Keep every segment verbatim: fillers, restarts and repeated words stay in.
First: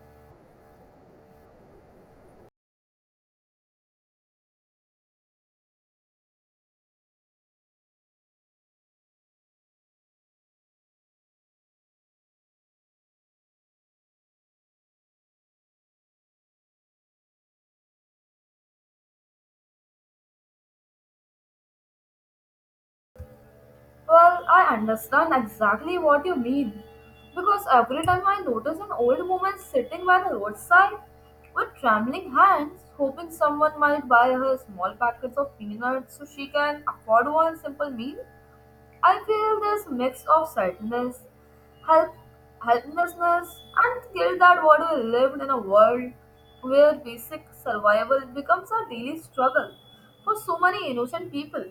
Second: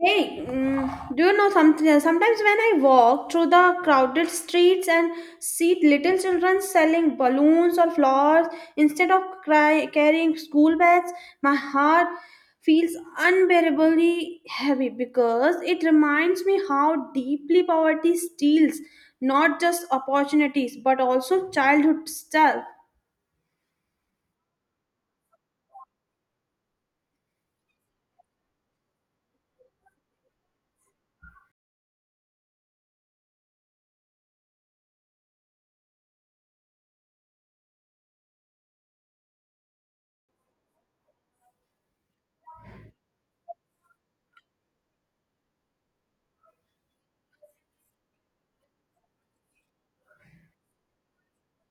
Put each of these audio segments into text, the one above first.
Hey, mm, do you know something? Sometimes when I walk through the crowded streets and see little children selling balloons or flowers instead of cry, carrying school bags, my heart feels unbearably heavy because it reminds me how deeply poverty steals not just opportunities but also childhood stuff. Well, I understand exactly what you mean. Because every time I notice an old woman sitting by the roadside with trembling hands, hoping someone might buy her small packets of peanuts so she can afford one simple meal, I feel this mix of sadness, help, helplessness, and guilt that what we lived in a world where basic survival becomes a daily struggle for so many innocent people.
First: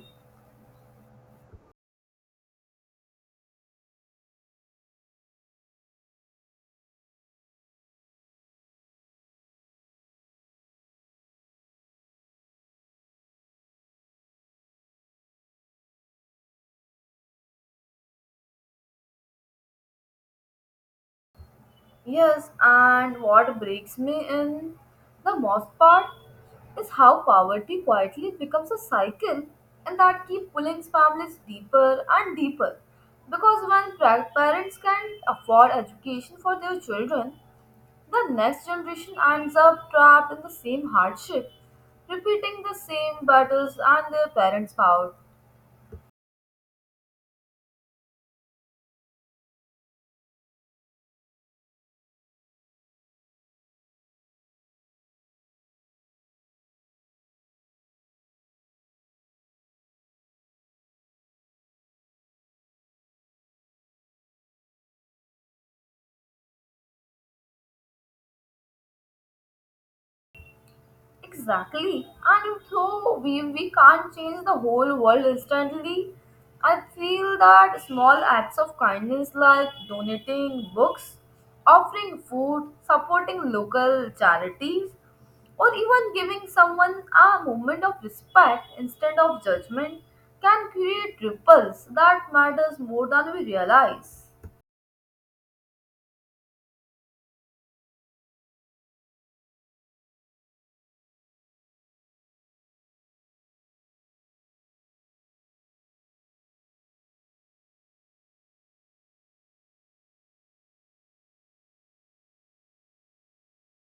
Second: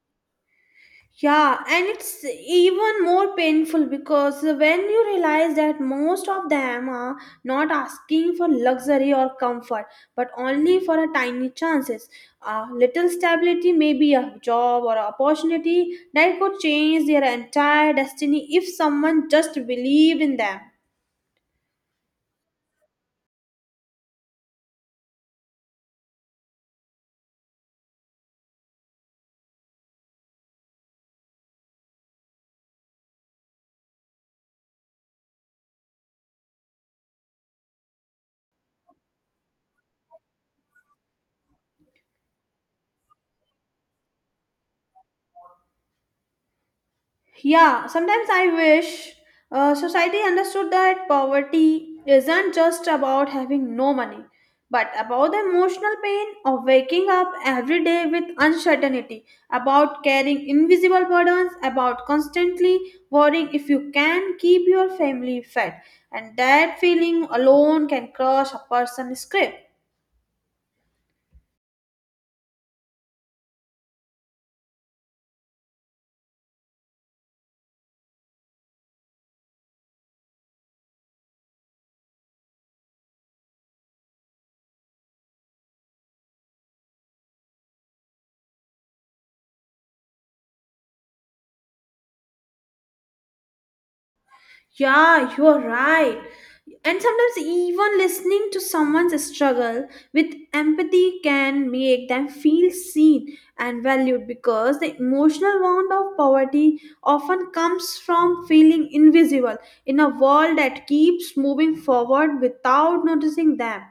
Yeah, and it's even more painful because when you realize that most of them are not asking for luxury or comfort, but only for a tiny chances, a little stability, maybe a job or an opportunity that could change their entire destiny if someone just believed in them. Yes, and what breaks me in the most part is how poverty quietly becomes a cycle and that keeps pulling families deeper and deeper. Because when pra- parents can't afford education for their children, the next generation ends up trapped in the same hardship, repeating the same battles and their parents' power. Yeah, sometimes I wish uh, society understood that poverty isn't just about having no money, but about the emotional pain of waking up every day with uncertainty, about carrying invisible burdens, about constantly worrying if you can keep your family fed. And that feeling alone can crush a person's script. Exactly. And though we, we can't change the whole world instantly, I feel that small acts of kindness like donating books, offering food, supporting local charities, or even giving someone a moment of respect instead of judgment can create ripples that matters more than we realize. Yeah, you are right. And sometimes, even listening to someone's struggle with empathy can make them feel seen and valued because the emotional wound of poverty often comes from feeling invisible in a world that keeps moving forward without noticing them.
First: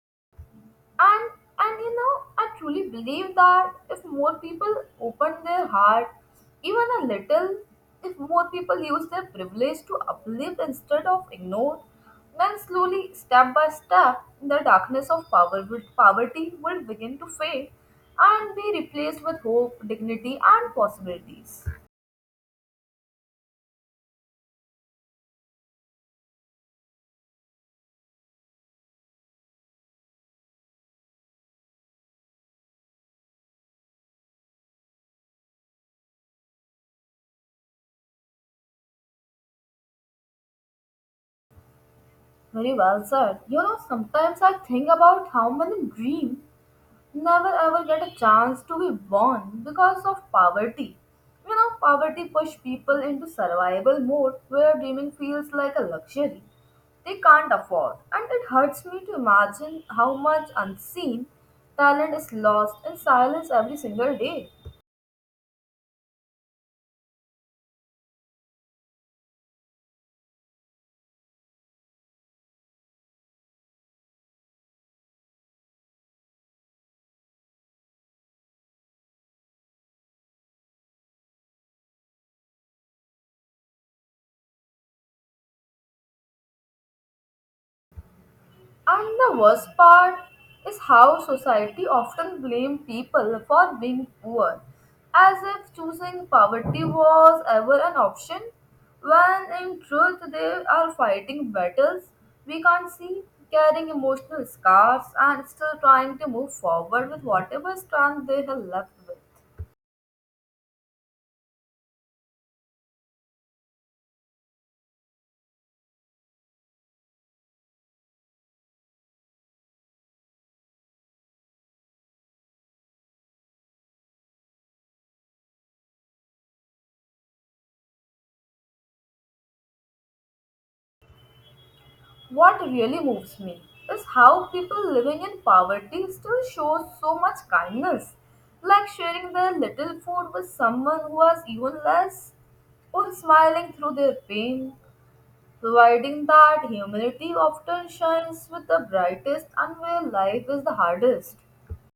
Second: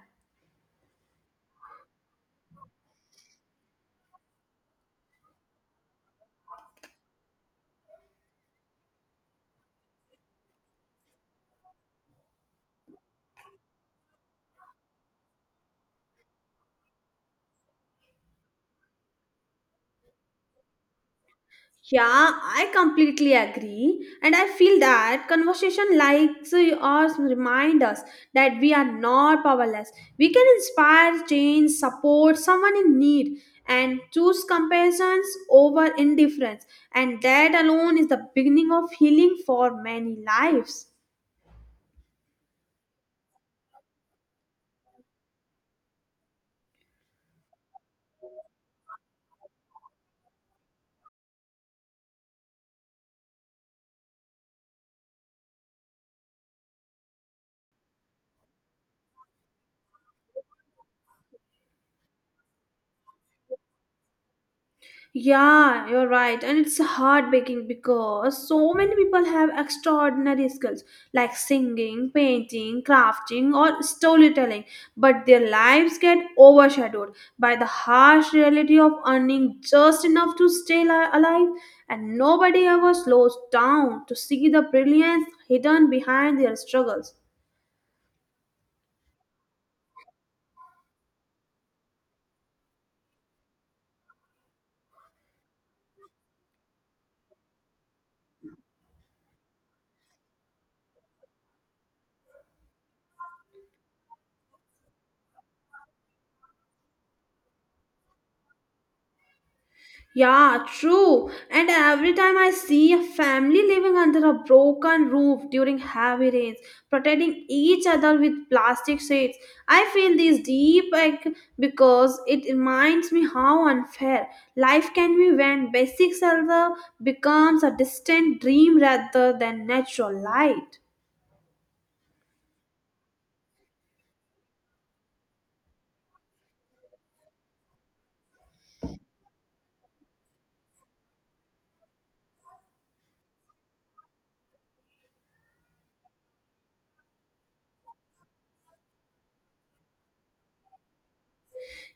And and you know, I truly believe that if more people open their heart, even a little, if more people use their privilege to uplift instead of ignore, then slowly, step by step, the darkness of power would, poverty will begin to fade and be replaced with hope, dignity, and possibilities. Yeah, I completely agree. And I feel that conversation like us remind us that we are not powerless. We can inspire, change, support someone in need and choose comparisons over indifference. And that alone is the beginning of healing for many lives. Very well said. You know, sometimes I think about how many dreams never ever get a chance to be born because of poverty. You know, poverty push people into survival mode where dreaming feels like a luxury they can't afford, and it hurts me to imagine how much unseen talent is lost in silence every single day. Yeah, you're right. And it's heartbreaking because so many people have extraordinary skills like singing, painting, crafting, or storytelling, but their lives get overshadowed by the harsh reality of earning just enough to stay li- alive. And nobody ever slows down to see the brilliance hidden behind their struggles. And the worst part is how society often blame people for being poor, as if choosing poverty was ever an option, when in truth they are fighting battles we can't see, carrying emotional scars, and still trying to move forward with whatever strength they have left with. Yeah, true. And every time I see a family living under a broken roof during heavy rains, protecting each other with plastic shades, I feel this deep ache because it reminds me how unfair life can be when basic shelter becomes a distant dream rather than natural light. What really moves me is how people living in poverty still show so much kindness, like sharing their little food with someone who has even less, or smiling through their pain, providing that humanity often shines with the brightest and where life is the hardest.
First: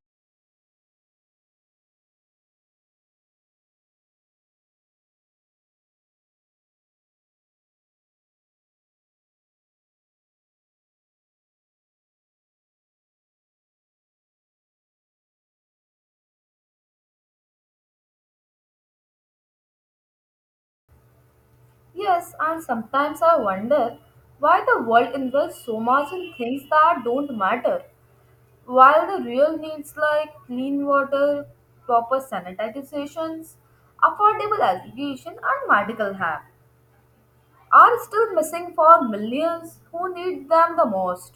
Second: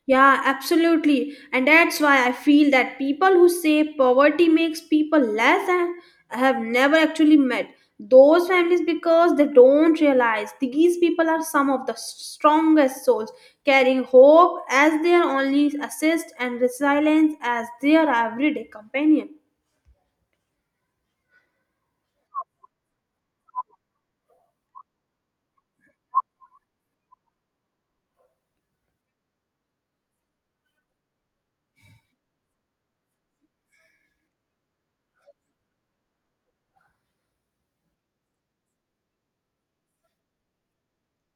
Yeah, absolutely. And that's why I feel that people who say poverty makes people less and have never actually met those families because they don't realize these people are some of the strongest souls, carrying hope as their only assist and resilience as their everyday companion. Yes, and sometimes I wonder why the world invests so much in things that don't matter while the real needs like clean water, proper sanitizations, affordable education, and medical help are still missing for millions who need them the most.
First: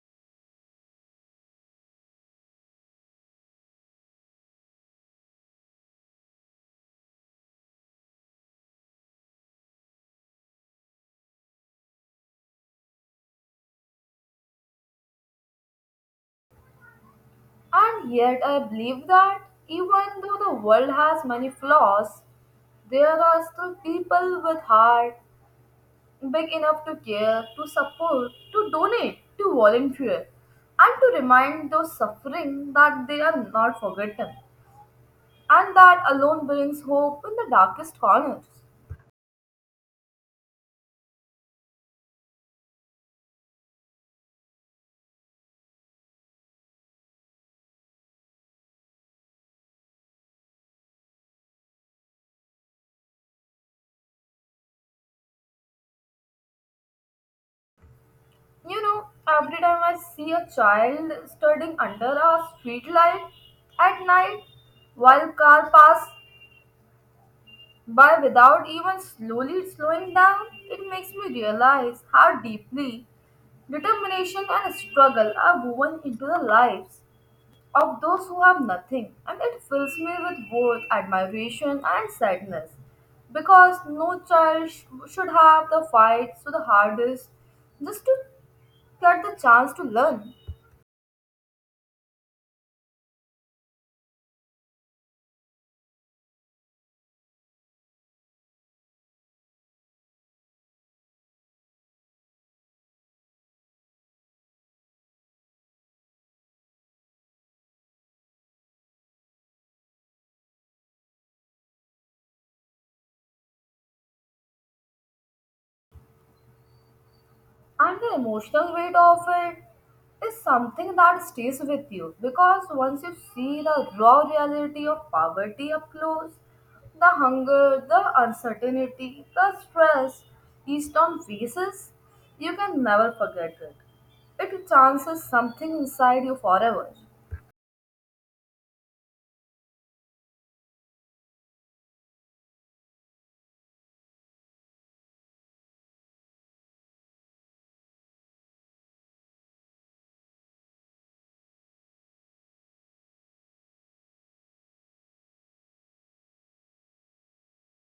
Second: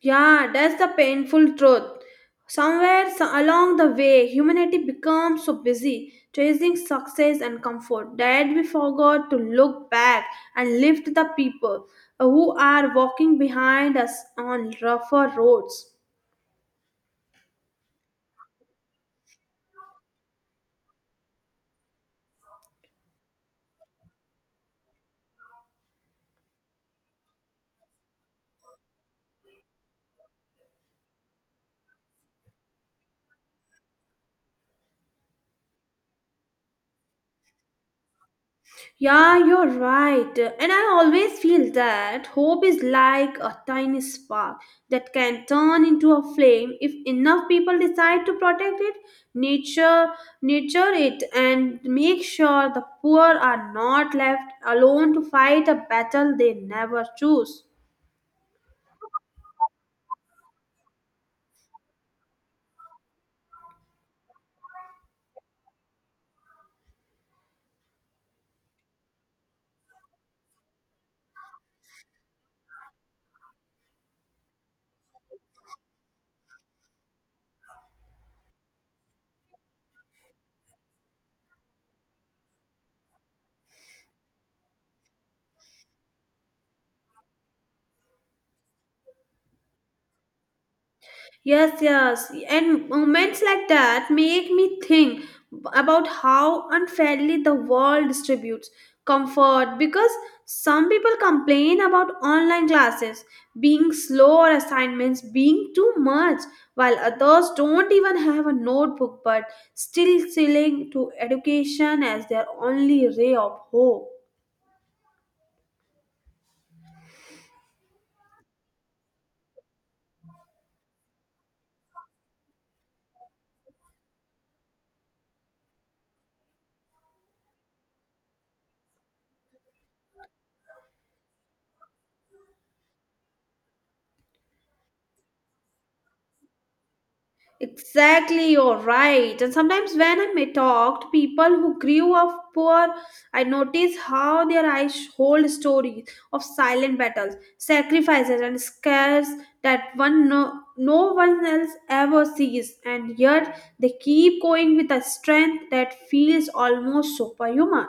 Yeah, that's the painful truth. Somewhere so- along the way, humanity becomes so busy chasing success and comfort that we forgot to look back and lift the people who are walking behind us on rougher roads. And yet, I believe that even though the world has many flaws, there are still people with heart big enough to care, to support, to donate, to volunteer, and to remind those suffering that they are not forgotten, and that alone brings hope in the darkest corners. Yeah, you're right. And I always feel that hope is like a tiny spark that can turn into a flame if enough people decide to protect it, nature, nurture it, and make sure the poor are not left alone to fight a battle they never choose. You know, every time I see a child studying under a street light at night while car pass by without even slowly slowing down, it makes me realize how deeply determination and struggle are woven into their lives of those who have nothing, and it fills me with both admiration and sadness because no child sh- should have the fight so the hardest just to get the chance to learn. Yes, yes. And moments like that make me think about how unfairly the world distributes comfort because some people complain about online classes being slow or assignments being too much, while others don't even have a notebook but still selling to education as their only ray of hope. And the emotional weight of it is something that stays with you because once you see the raw reality of poverty up close, the hunger, the uncertainty, the stress each on faces, you can never forget it. It chances something inside you forever. Exactly, you're right. And sometimes when I talk to people who grew up poor, I notice how their eyes hold stories of silent battles, sacrifices, and scares that one no, no one else ever sees, and yet they keep going with a strength that feels almost superhuman.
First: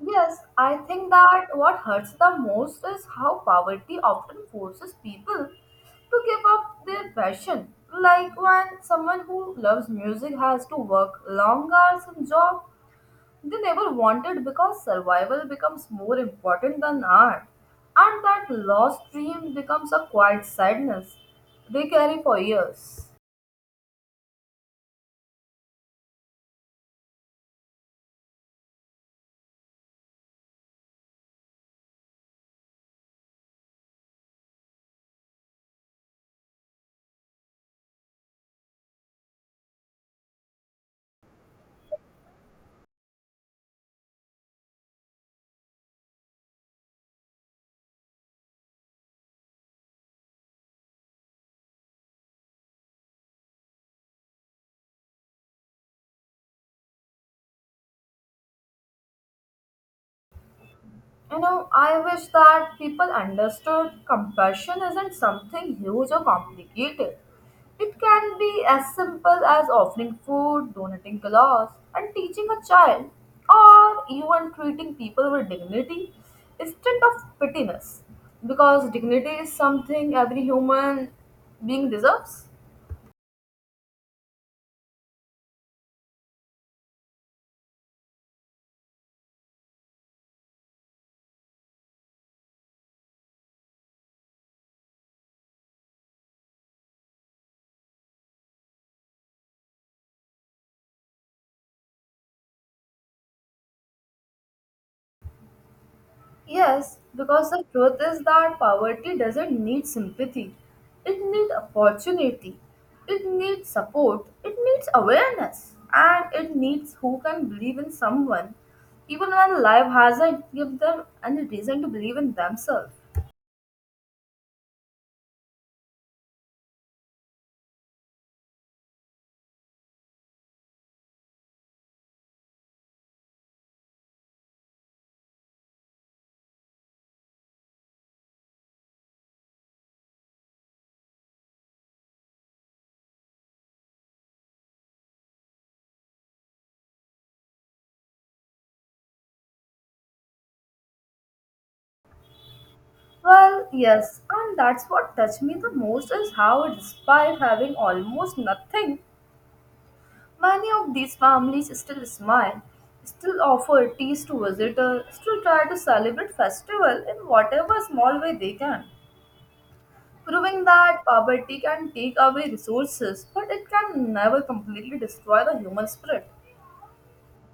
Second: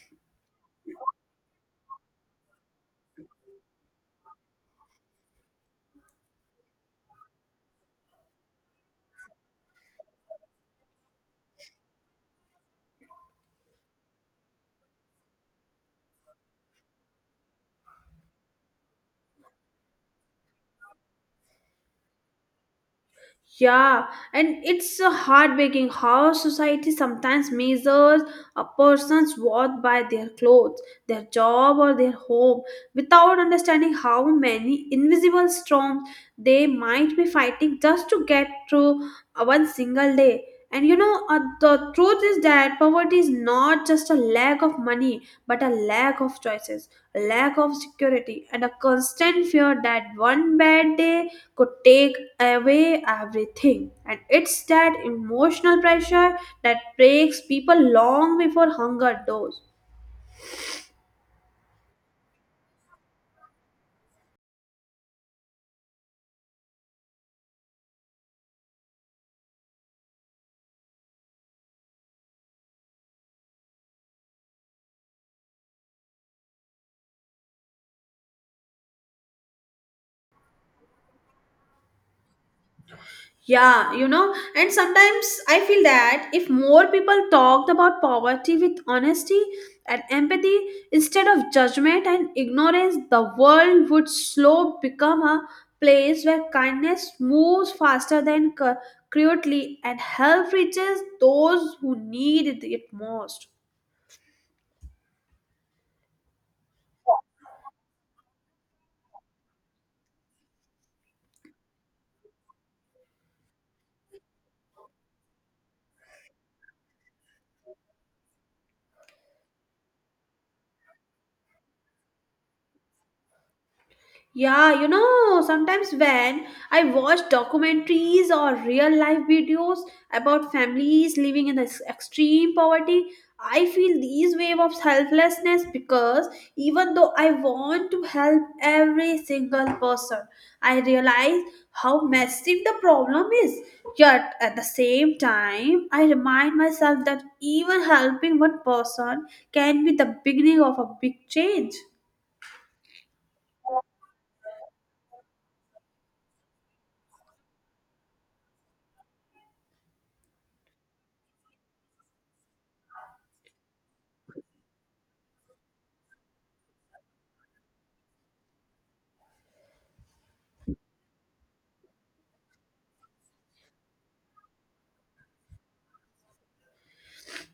Yes, I think that what hurts the most is how poverty often forces people to give up their passion. Like when someone who loves music has to work long hours in job they never wanted because survival becomes more important than art, and that lost dream becomes a quiet sadness they carry for years. Yeah, and it's a heartbreaking how society sometimes measures a person's worth by their clothes, their job, or their home, without understanding how many invisible storms they might be fighting just to get through uh, one single day. And you know, uh, the truth is that poverty is not just a lack of money, but a lack of choices a lack of security, and a constant fear that one bad day could take away everything. And it's that emotional pressure that breaks people long before hunger does. You know, I wish that people understood compassion isn't something huge or complicated. It can be as simple as offering food, donating clothes, and teaching a child, or even treating people with dignity instead of pettiness. Because dignity is something every human being deserves. Yeah, you know, and sometimes I feel that if more people talked about poverty with honesty and empathy instead of judgment and ignorance, the world would slow become a place where kindness moves faster than cu- cruelty and help reaches those who need it most. Yes, because the truth is that poverty doesn't need sympathy. It needs opportunity. It needs support. It needs awareness. And it needs who can believe in someone, even when life hasn't given them any reason to believe in themselves. Yeah, you know, sometimes when I watch documentaries or real life videos about families living in ex- extreme poverty, I feel these wave of helplessness because even though I want to help every single person, I realize how massive the problem is. Yet at the same time, I remind myself that even helping one person can be the beginning of a big change. Well, yes, and that's what touched me the most is how, despite having almost nothing, many of these families still smile, still offer teas to visitors, still try to celebrate festival in whatever small way they can, proving that poverty can take away resources, but it can never completely destroy the human spirit.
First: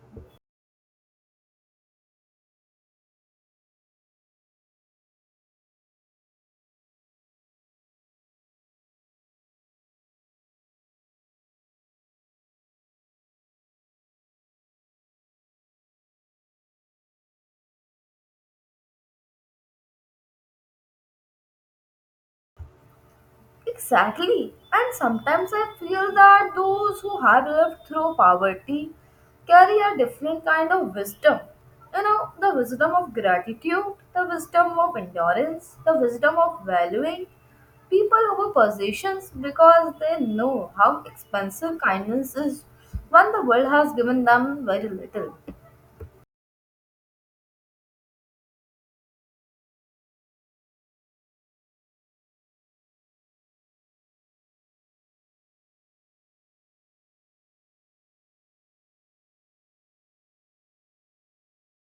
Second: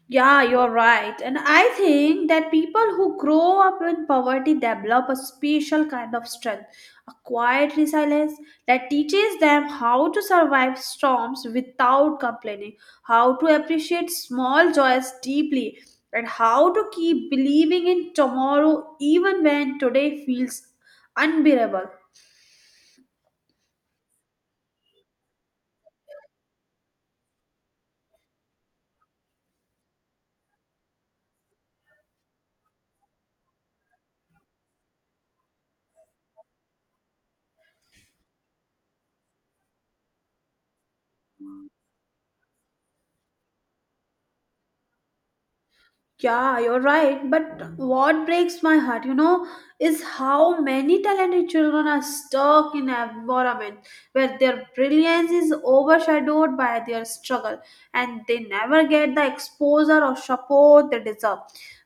Yeah, you're right. And I think that people who grow up in poverty develop a special kind of strength, a quiet resilience that teaches them how to survive storms without complaining, how to appreciate small joys deeply, and how to keep believing in tomorrow even when today feels unbearable. Exactly. And sometimes I feel that those who have lived through poverty carry a different kind of wisdom. You know, the wisdom of gratitude, the wisdom of endurance, the wisdom of valuing people over possessions because they know how expensive kindness is when the world has given them very little. Yeah, you're right. But what breaks my heart, you know, is how many talented children are stuck in an environment where their brilliance is overshadowed by their struggle and they never get the exposure or support they deserve.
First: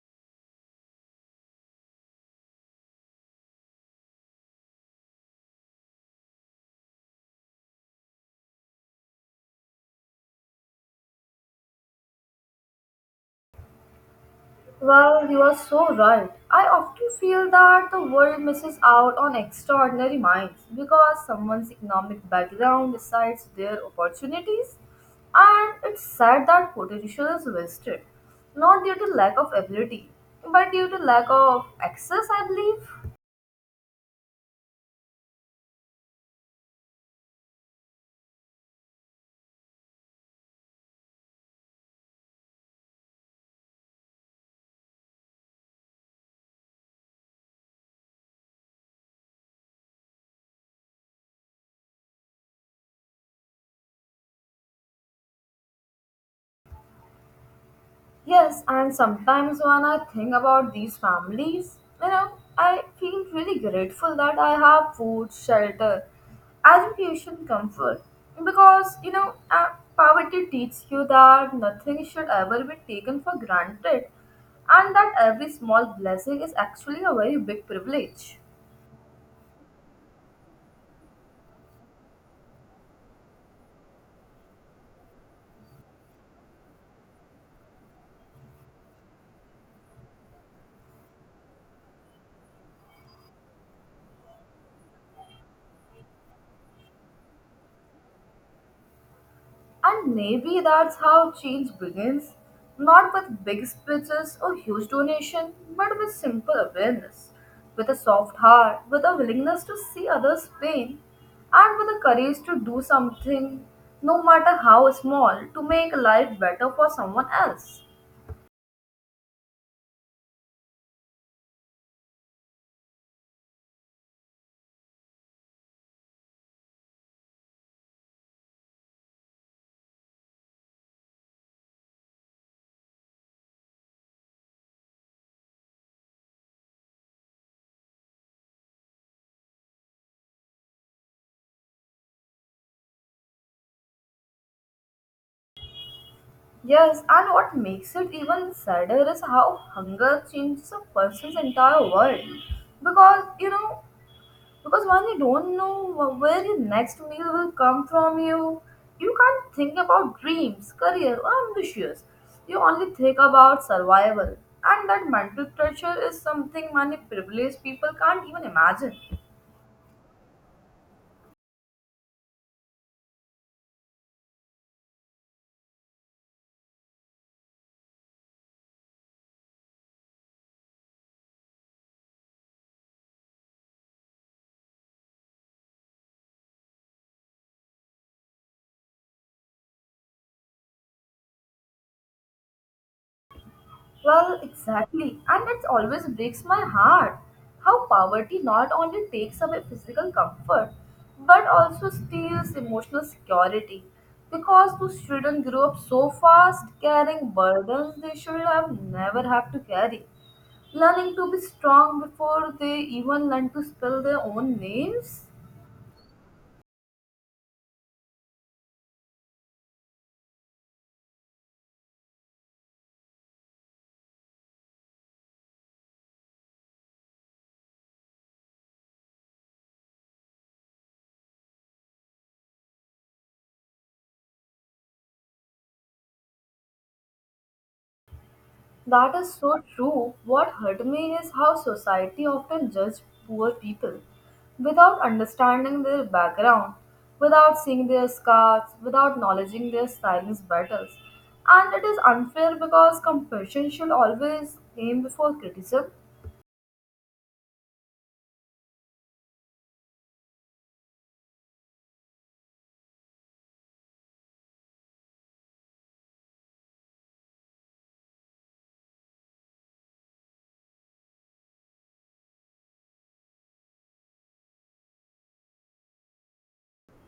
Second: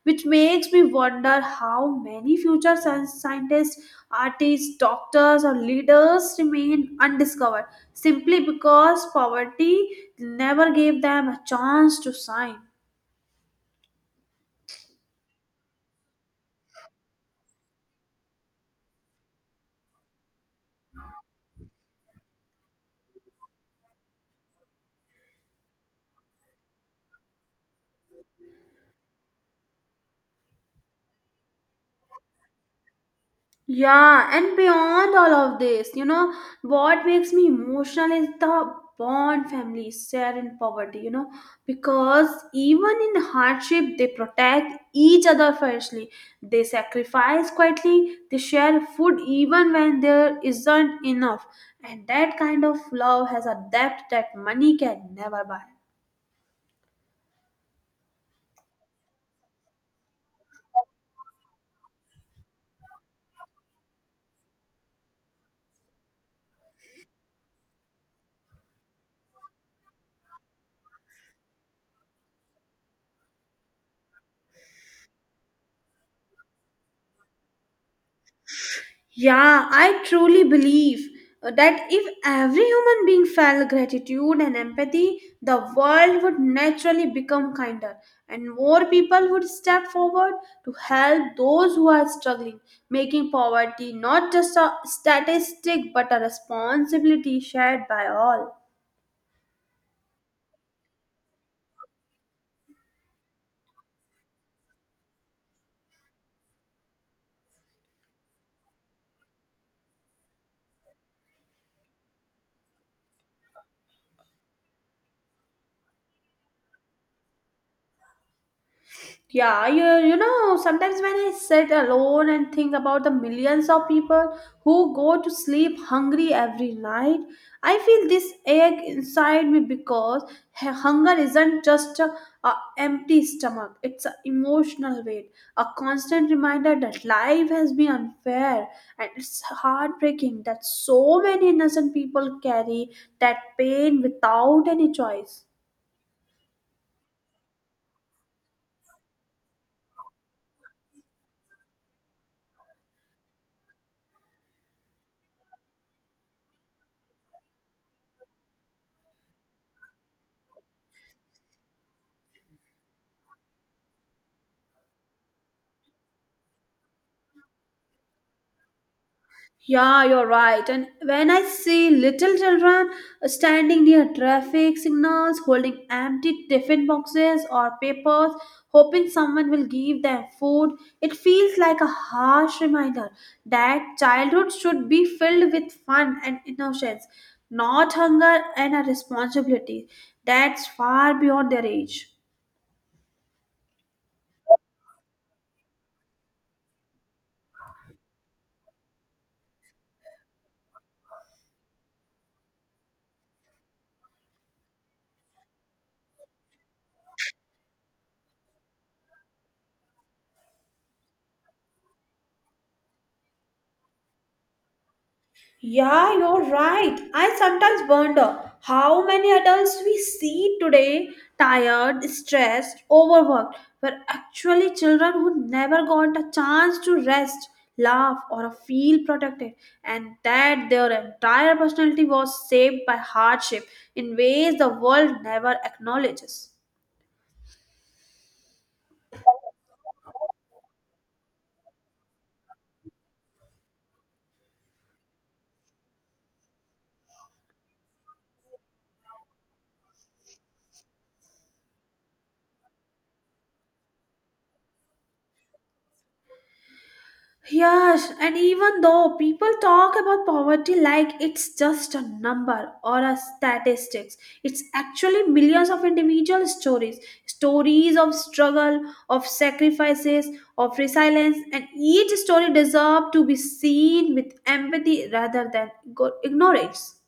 Which makes me wonder how many future sci- scientists, artists, doctors, or leaders remain undiscovered simply because poverty never gave them a chance to shine. Well, you are so right. I often feel that the world misses out on extraordinary minds because someone's economic background decides their opportunities, and it's sad that potential is wasted, not due to lack of ability, but due to lack of access, I believe. Yeah, and beyond all of this, you know, what makes me emotional is the bond families share in poverty, you know, because even in hardship, they protect each other fiercely. They sacrifice quietly, they share food even when there isn't enough. And that kind of love has a depth that money can never buy. Yes, and sometimes when I think about these families, you know, I feel really grateful that I have food, shelter, education, comfort. Because, you know, uh, poverty teaches you that nothing should ever be taken for granted and that every small blessing is actually a very big privilege. Yeah, I truly believe uh, that if every human being felt gratitude and empathy, the world would naturally become kinder and more people would step forward to help those who are struggling, making poverty not just a statistic but a responsibility shared by all. And maybe that's how change begins not with big speeches or huge donation, but with simple awareness, with a soft heart, with a willingness to see others' pain, and with the courage to do something, no matter how small, to make life better for someone else. Yeah, you, you know, sometimes when I sit alone and think about the millions of people who go to sleep hungry every night, I feel this ache inside me because h- hunger isn't just a, a empty stomach, it's an emotional weight, a constant reminder that life has been unfair and it's heartbreaking that so many innocent people carry that pain without any choice. Yes, and what makes it even sadder is how hunger changes a person's entire world. Because, you know, Because when you don't know where your next meal will come from, you you can't think about dreams, career, or ambitions. You only think about survival, and that mental pressure is something many privileged people can't even imagine. Yeah, you're right. And when I see little children standing near traffic signals holding empty tiffin boxes or papers, hoping someone will give them food, it feels like a harsh reminder that childhood should be filled with fun and innocence, not hunger and a responsibility that's far beyond their age. Well, exactly. And it always breaks my heart how poverty not only takes away physical comfort but also steals emotional security. Because those children grow up so fast carrying burdens they should have never have to carry. Learning to be strong before they even learn to spell their own names. Yeah, you're right. I sometimes wonder how many adults we see today tired, stressed, overworked were actually children who never got a chance to rest, laugh, or feel protected, and that their entire personality was shaped by hardship in ways the world never acknowledges. That is so true. What hurt me is how society often judges poor people without understanding their background, without seeing their scars, without acknowledging their silence battles. And it is unfair because compassion should always aim before criticism. Yes, and even though people talk about poverty like it's just a number or a statistics, it's actually millions of individual stories, stories of struggle, of sacrifices, of resilience, and each story deserves to be seen with empathy rather than go- ignorance.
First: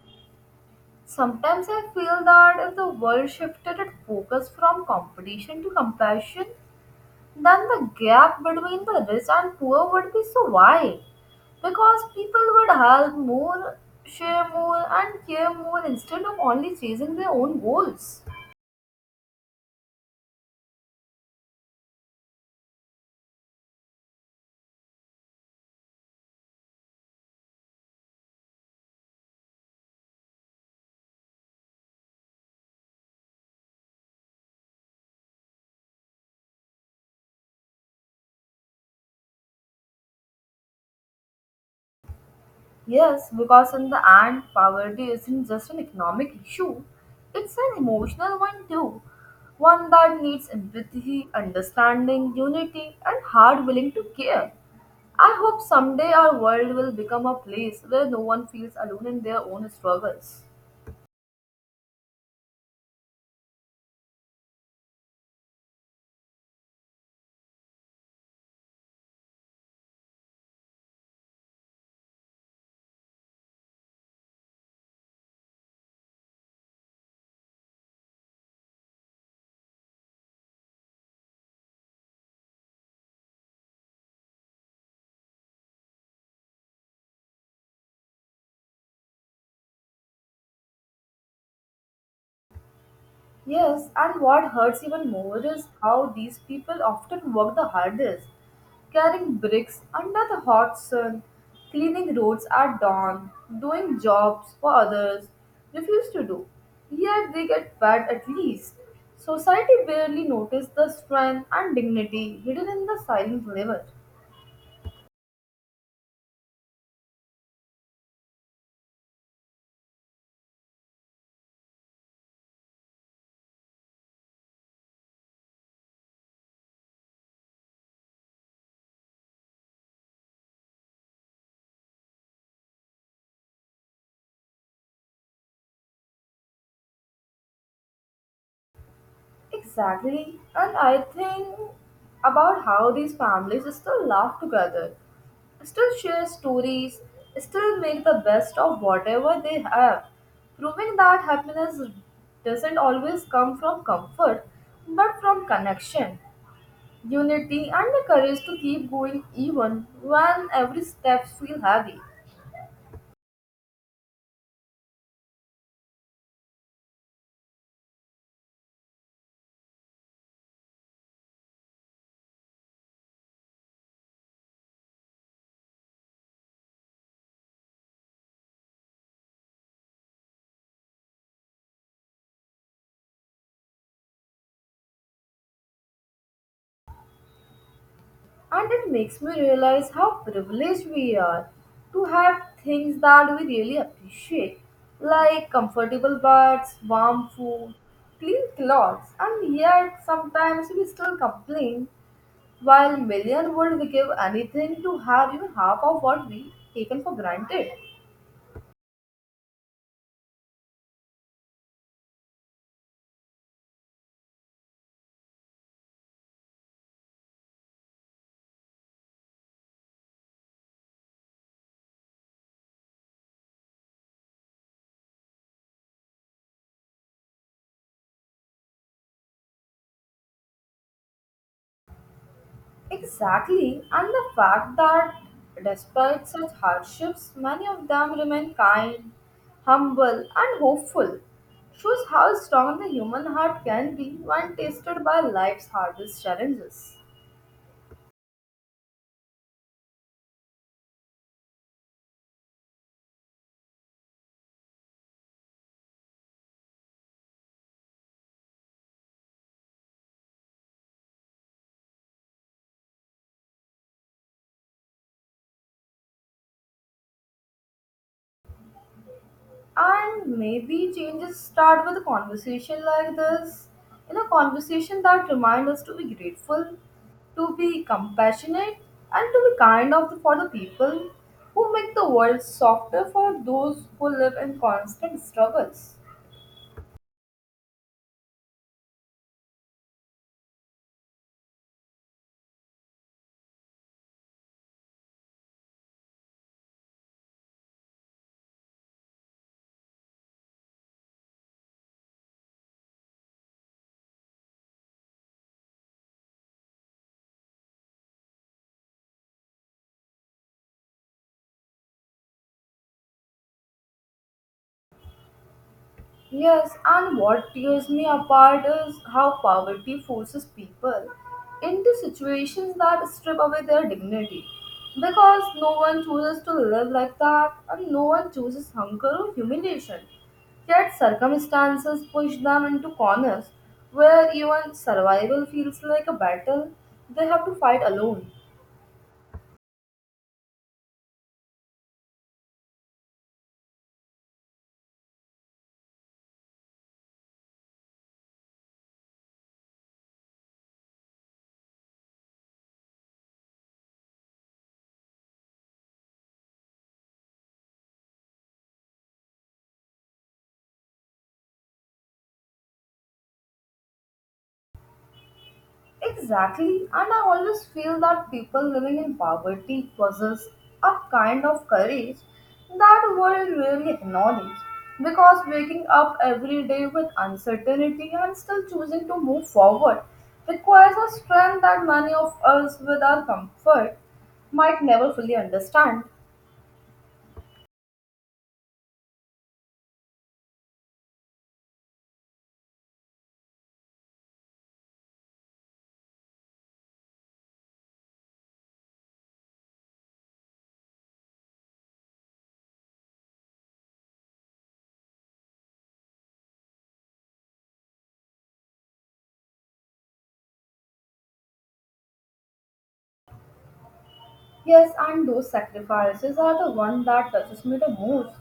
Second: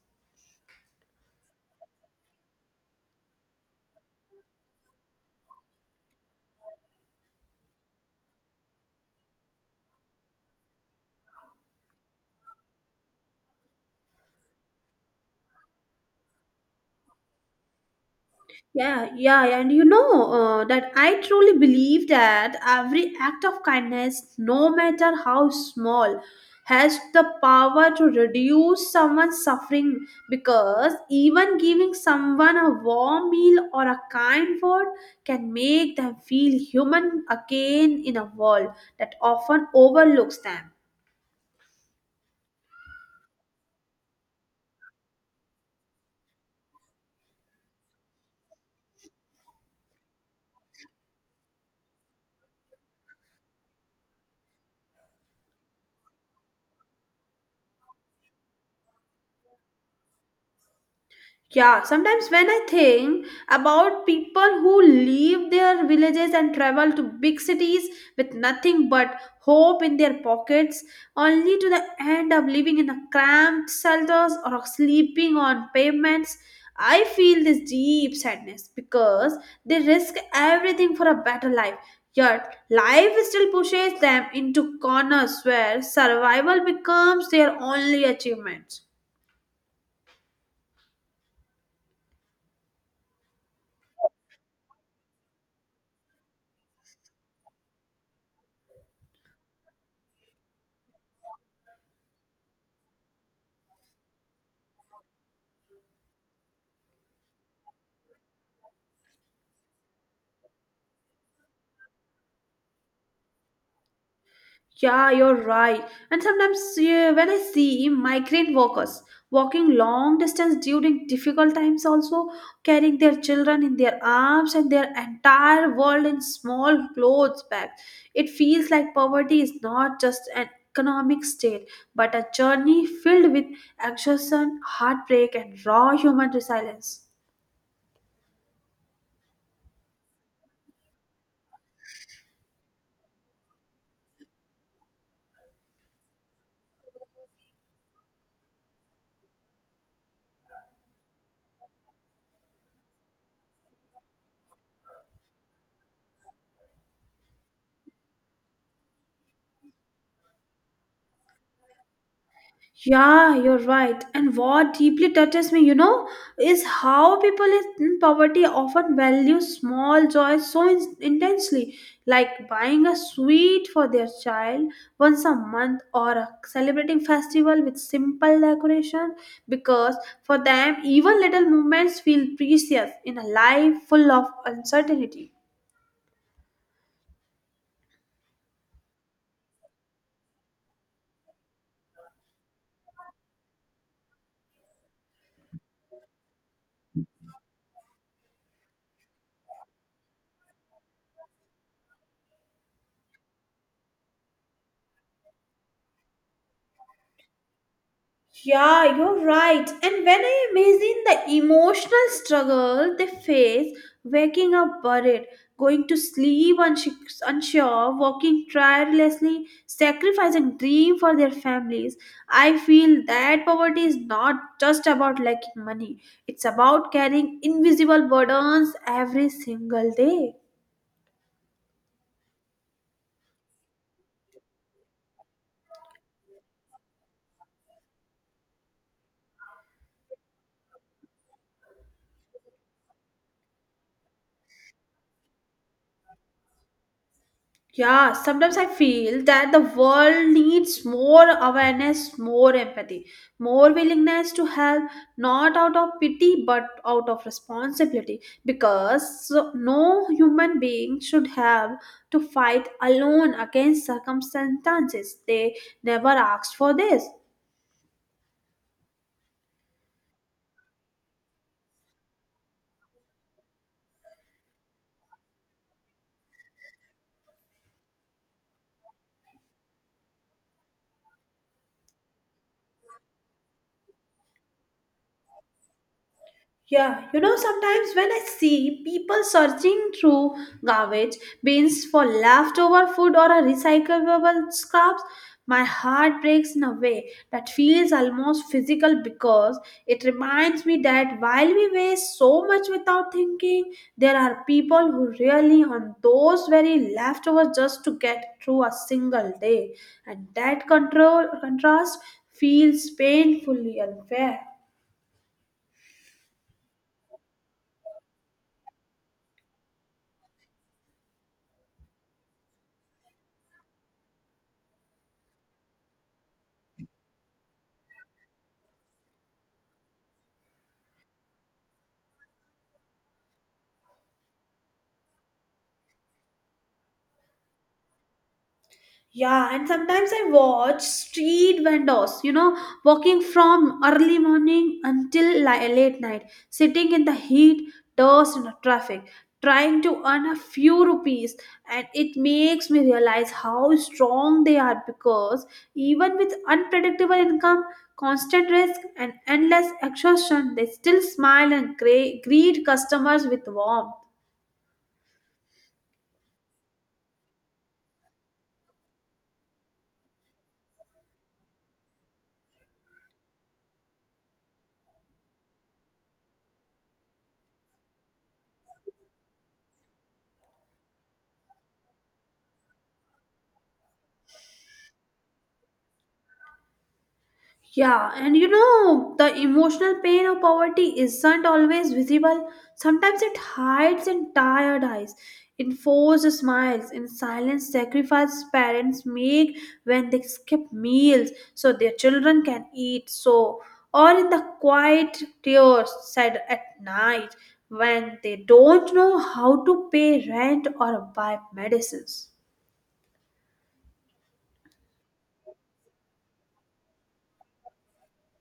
Sometimes I feel that if the world shifted its focus from competition to compassion, then the gap between the rich and poor would be so wide because people would help more, share more, and care more instead of only chasing their own goals. Yeah, yeah, yeah, and you know uh, that I truly believe that every act of kindness, no matter how small, has the power to reduce someone's suffering because even giving someone a warm meal or a kind word can make them feel human again in a world that often overlooks them. Yes, because in the end, poverty isn't just an economic issue, it's an emotional one too. One that needs empathy, understanding, unity, and heart willing to care. I hope someday our world will become a place where no one feels alone in their own struggles. Yeah, sometimes when I think about people who leave their villages and travel to big cities with nothing but hope in their pockets, only to the end up living in a cramped shelters or sleeping on pavements, I feel this deep sadness because they risk everything for a better life. Yet life still pushes them into corners where survival becomes their only achievement. Yes, and what hurts even more is how these people often work the hardest, carrying bricks under the hot sun, cleaning roads at dawn, doing jobs for others refuse to do. Yet they get paid at least. Society barely notices the strength and dignity hidden in the silent labor. Yeah, you're right. And sometimes yeah, when I see migrant workers walking long distance during difficult times, also carrying their children in their arms and their entire world in small clothes bags, it feels like poverty is not just an economic state, but a journey filled with exhaustion, heartbreak, and raw human resilience. Exactly. And I think about how these families still laugh together, still share stories, still make the best of whatever they have, proving that happiness doesn't always come from comfort but from connection, unity, and the courage to keep going even when every step feels heavy. Yeah, you're right. And what deeply touches me, you know, is how people in poverty often value small joys so in- intensely, like buying a sweet for their child once a month or a celebrating festival with simple decoration, because for them, even little moments feel precious in a life full of uncertainty. And it makes me realize how privileged we are to have things that we really appreciate, like comfortable beds, warm food, clean clothes, and yet sometimes we still complain while million would give anything to have even half of what we taken for granted. Yeah, you're right. And when I imagine the emotional struggle they face, waking up worried, going to sleep unsh- unsure, working tirelessly, sacrificing dream for their families, I feel that poverty is not just about lacking money. It's about carrying invisible burdens every single day. Exactly, and the fact that despite such hardships, many of them remain kind, humble, and hopeful shows how strong the human heart can be when tested by life's hardest challenges. Yeah, sometimes I feel that the world needs more awareness, more empathy, more willingness to help, not out of pity but out of responsibility. Because no human being should have to fight alone against circumstances they never asked for this. And maybe changes start with a conversation like this. In a conversation that reminds us to be grateful, to be compassionate, and to be kind of for the people who make the world softer for those who live in constant struggles. Yeah, you know, sometimes when I see people searching through garbage bins for leftover food or a recyclable scraps, my heart breaks in a way that feels almost physical because it reminds me that while we waste so much without thinking, there are people who really on those very leftovers just to get through a single day, and that control contrast feels painfully unfair. Yes, and what tears me apart is how poverty forces people into situations that strip away their dignity. Because no one chooses to live like that, and no one chooses hunger or humiliation. Yet circumstances push them into corners where even survival feels like a battle they have to fight alone. Yeah, and sometimes I watch street vendors, you know, walking from early morning until li- late night, sitting in the heat, dust, and the traffic, trying to earn a few rupees. And it makes me realize how strong they are because even with unpredictable income, constant risk, and endless exhaustion, they still smile and gre- greet customers with warmth. Exactly, and I always feel that people living in poverty possess a kind of courage that world rarely acknowledges because waking up every day with uncertainty and still choosing to move forward requires a strength that many of us with our comfort might never fully understand. Yeah, and you know, the emotional pain of poverty isn't always visible. Sometimes it hides in tired eyes, in forced smiles, in silent sacrifices parents make when they skip meals so their children can eat. So, or in the quiet tears said at night when they don't know how to pay rent or buy medicines. Yes, and those sacrifices are the one that touches me the most.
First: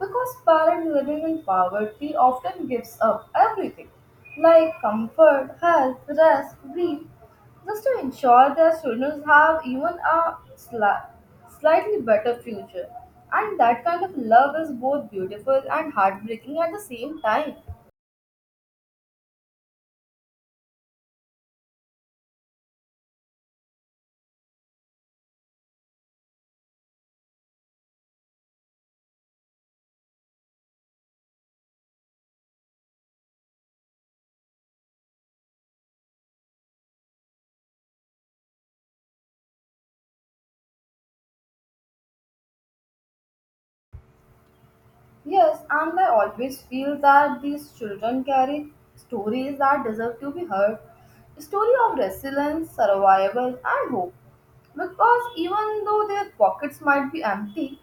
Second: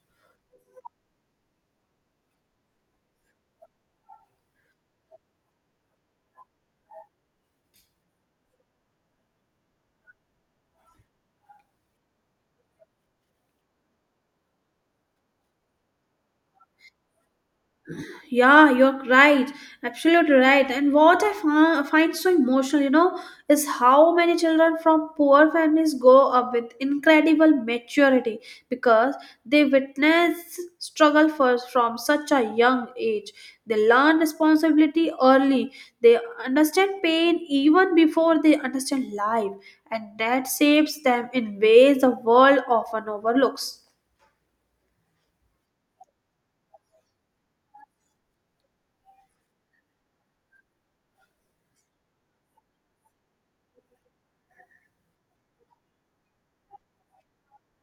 Because parents living in poverty often gives up everything, like comfort, health, rest, dream, just to ensure their children have even a sli- slightly better future. And that kind of love is both beautiful and heartbreaking at the same time. Yeah, you're right. Absolutely right. And what I fi- find so emotional, you know, is how many children from poor families grow up with incredible maturity because they witness struggle first from such a young age. They learn responsibility early. They understand pain even before they understand life, and that shapes them in ways the world often overlooks. Yes, and I always feel that these children carry stories that deserve to be heard. Story of resilience, survival, and hope. Because even though their pockets might be empty,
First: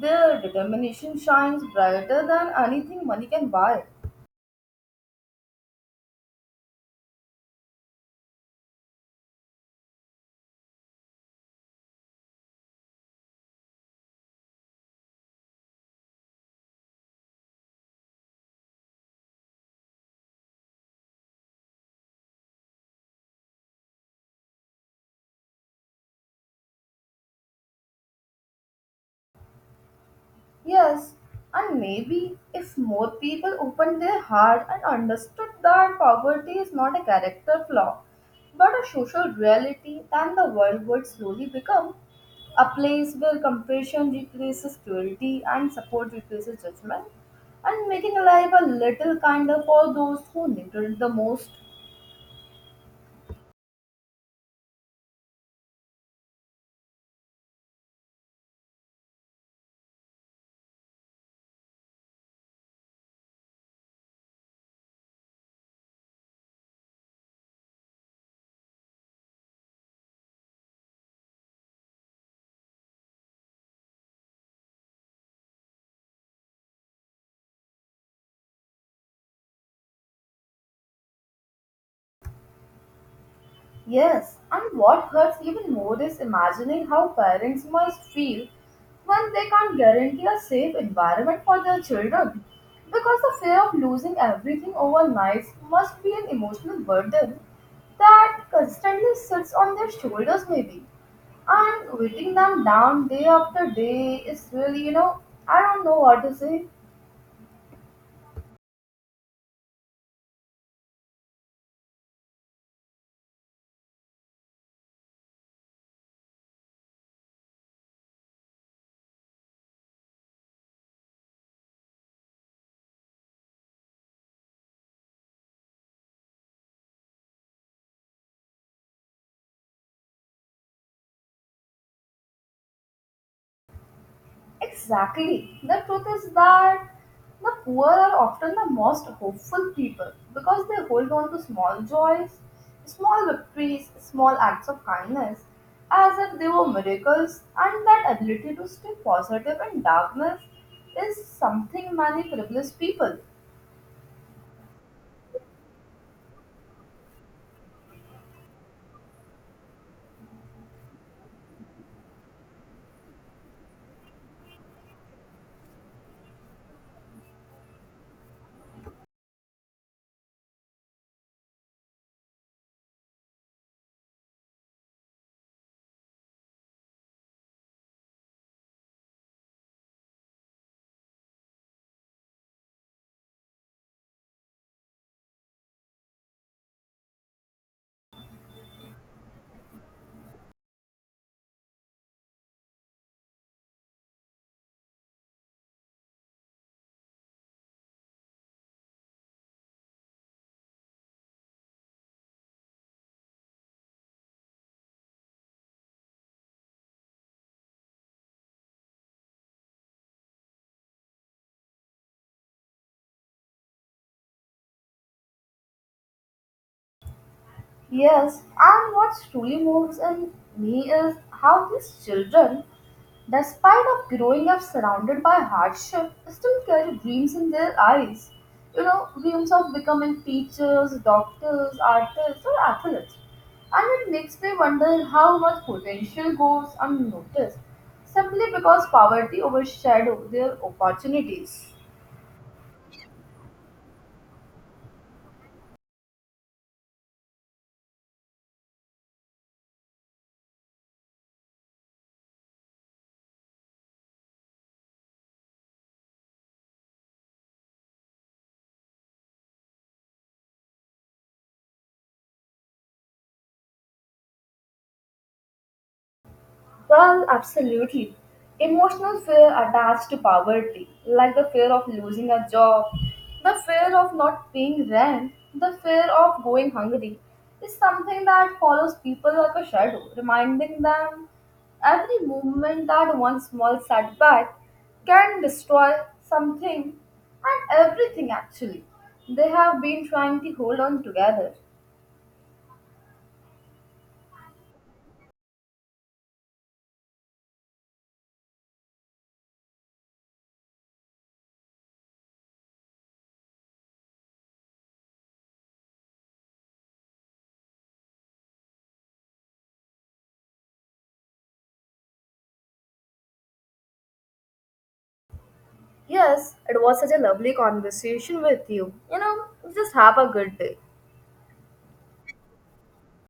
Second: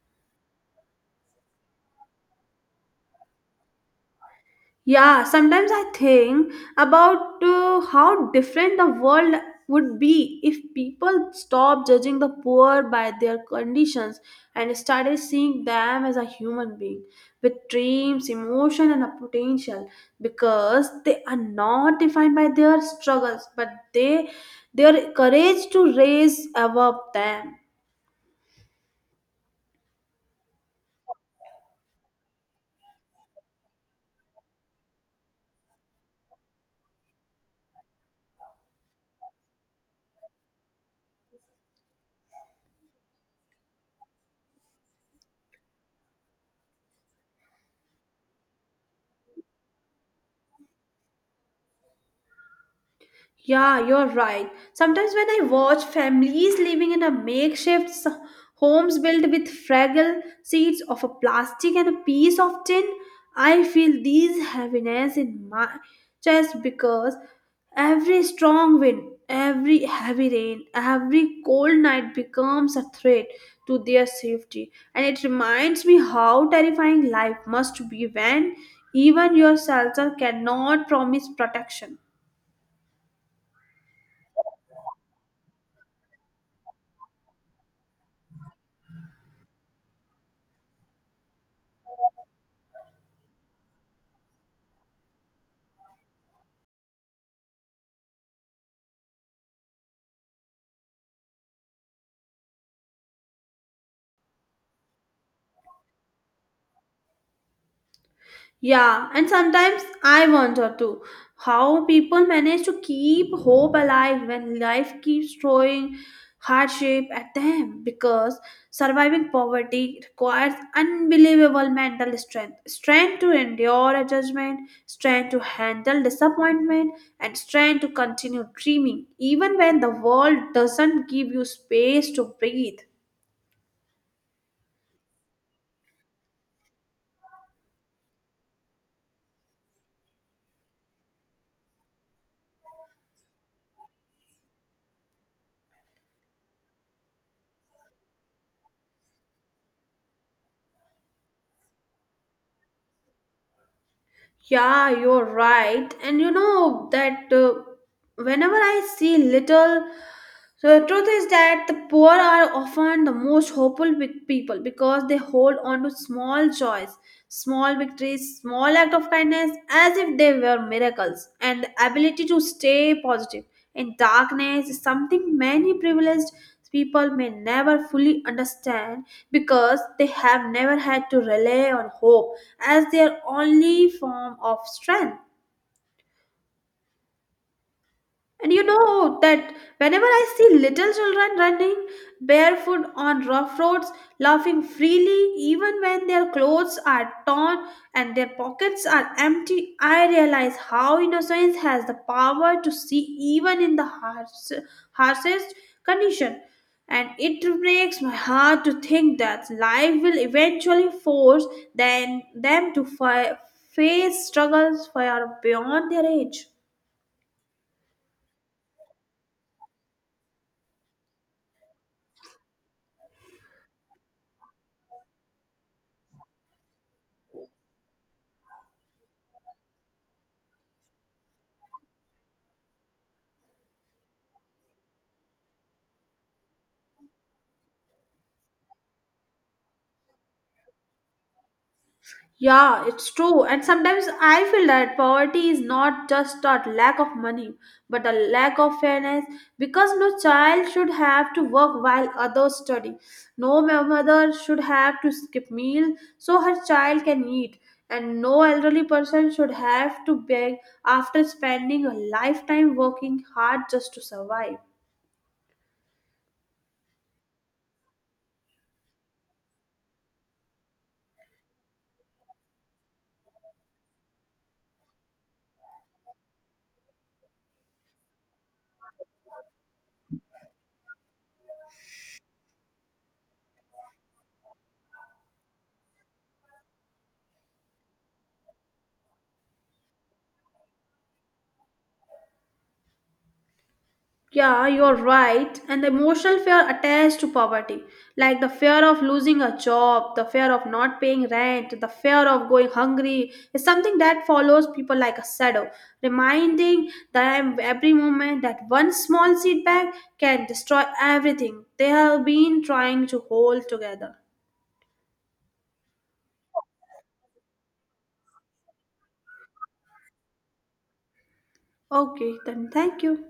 their determination shines brighter than anything money can buy. Yeah, sometimes I think about uh, how different the world would be if people stopped judging the poor by their conditions and started seeing them as a human being with dreams, emotion, and a potential because they are not defined by their struggles but they their courage to raise above them. Yes, and maybe if more people opened their heart and understood that poverty is not a character flaw, but a social reality, then the world would slowly become a place where compassion replaces cruelty and support replaces judgment, and making life a little kinder for those who need it the most. Yeah, you're right. Sometimes when I watch families living in a makeshift s- homes built with fragile seeds of a plastic and a piece of tin, I feel these heaviness in my chest because every strong wind, every heavy rain, every cold night becomes a threat to their safety. And it reminds me how terrifying life must be when even yourself cannot promise protection. Yes, and what hurts even more is imagining how parents must feel when they can't guarantee a safe environment for their children. Because the fear of losing everything overnight must be an emotional burden that constantly sits on their shoulders, maybe. And weighing them down day after day is really, you know, I don't know what to say. Yeah, and sometimes I wonder too how people manage to keep hope alive when life keeps throwing hardship at them because surviving poverty requires unbelievable mental strength strength to endure a judgment, strength to handle disappointment, and strength to continue dreaming even when the world doesn't give you space to breathe. Exactly. The truth is that the poor are often the most hopeful people because they hold on to small joys, small victories, small acts of kindness as if they were miracles, and that ability to stay positive in darkness is something many privileged people. Yeah, you're right. And you know that uh, whenever I see little, so the truth is that the poor are often the most hopeful pe- people because they hold on to small joys, small victories, small act of kindness as if they were miracles. And the ability to stay positive in darkness is something many privileged people may never fully understand because they have never had to rely on hope as their only form of strength. And you know that whenever I see little children running barefoot on rough roads, laughing freely even when their clothes are torn and their pockets are empty, I realize how innocence has the power to see even in the harsh, harshest condition. And it breaks my heart to think that life will eventually force them, them to fi- face struggles far beyond their age. Yes, and what truly moves in me is how these children, despite of growing up surrounded by hardship, still carry dreams in their eyes. You know, dreams of becoming teachers, doctors, artists, or athletes. And it makes me wonder how much potential goes unnoticed simply because poverty overshadows their opportunities. Yeah, it's true. And sometimes I feel that poverty is not just a lack of money, but a lack of fairness because no child should have to work while others study. No ma- mother should have to skip meals so her child can eat. And no elderly person should have to beg after spending a lifetime working hard just to survive. Well, absolutely. Emotional fear attached to poverty, like the fear of losing a job, the fear of not paying rent, the fear of going hungry, is something that follows people like a shadow, reminding them every movement that one small setback can destroy something and everything actually. They have been trying to hold on together. Yeah, you're right. And the emotional fear attached to poverty, like the fear of losing a job, the fear of not paying rent, the fear of going hungry, is something that follows people like a shadow, reminding them every moment that one small setback can destroy everything they have been trying to hold together. Yes, it was such a lovely conversation with you. You know, just have a good day. Okay, then thank you.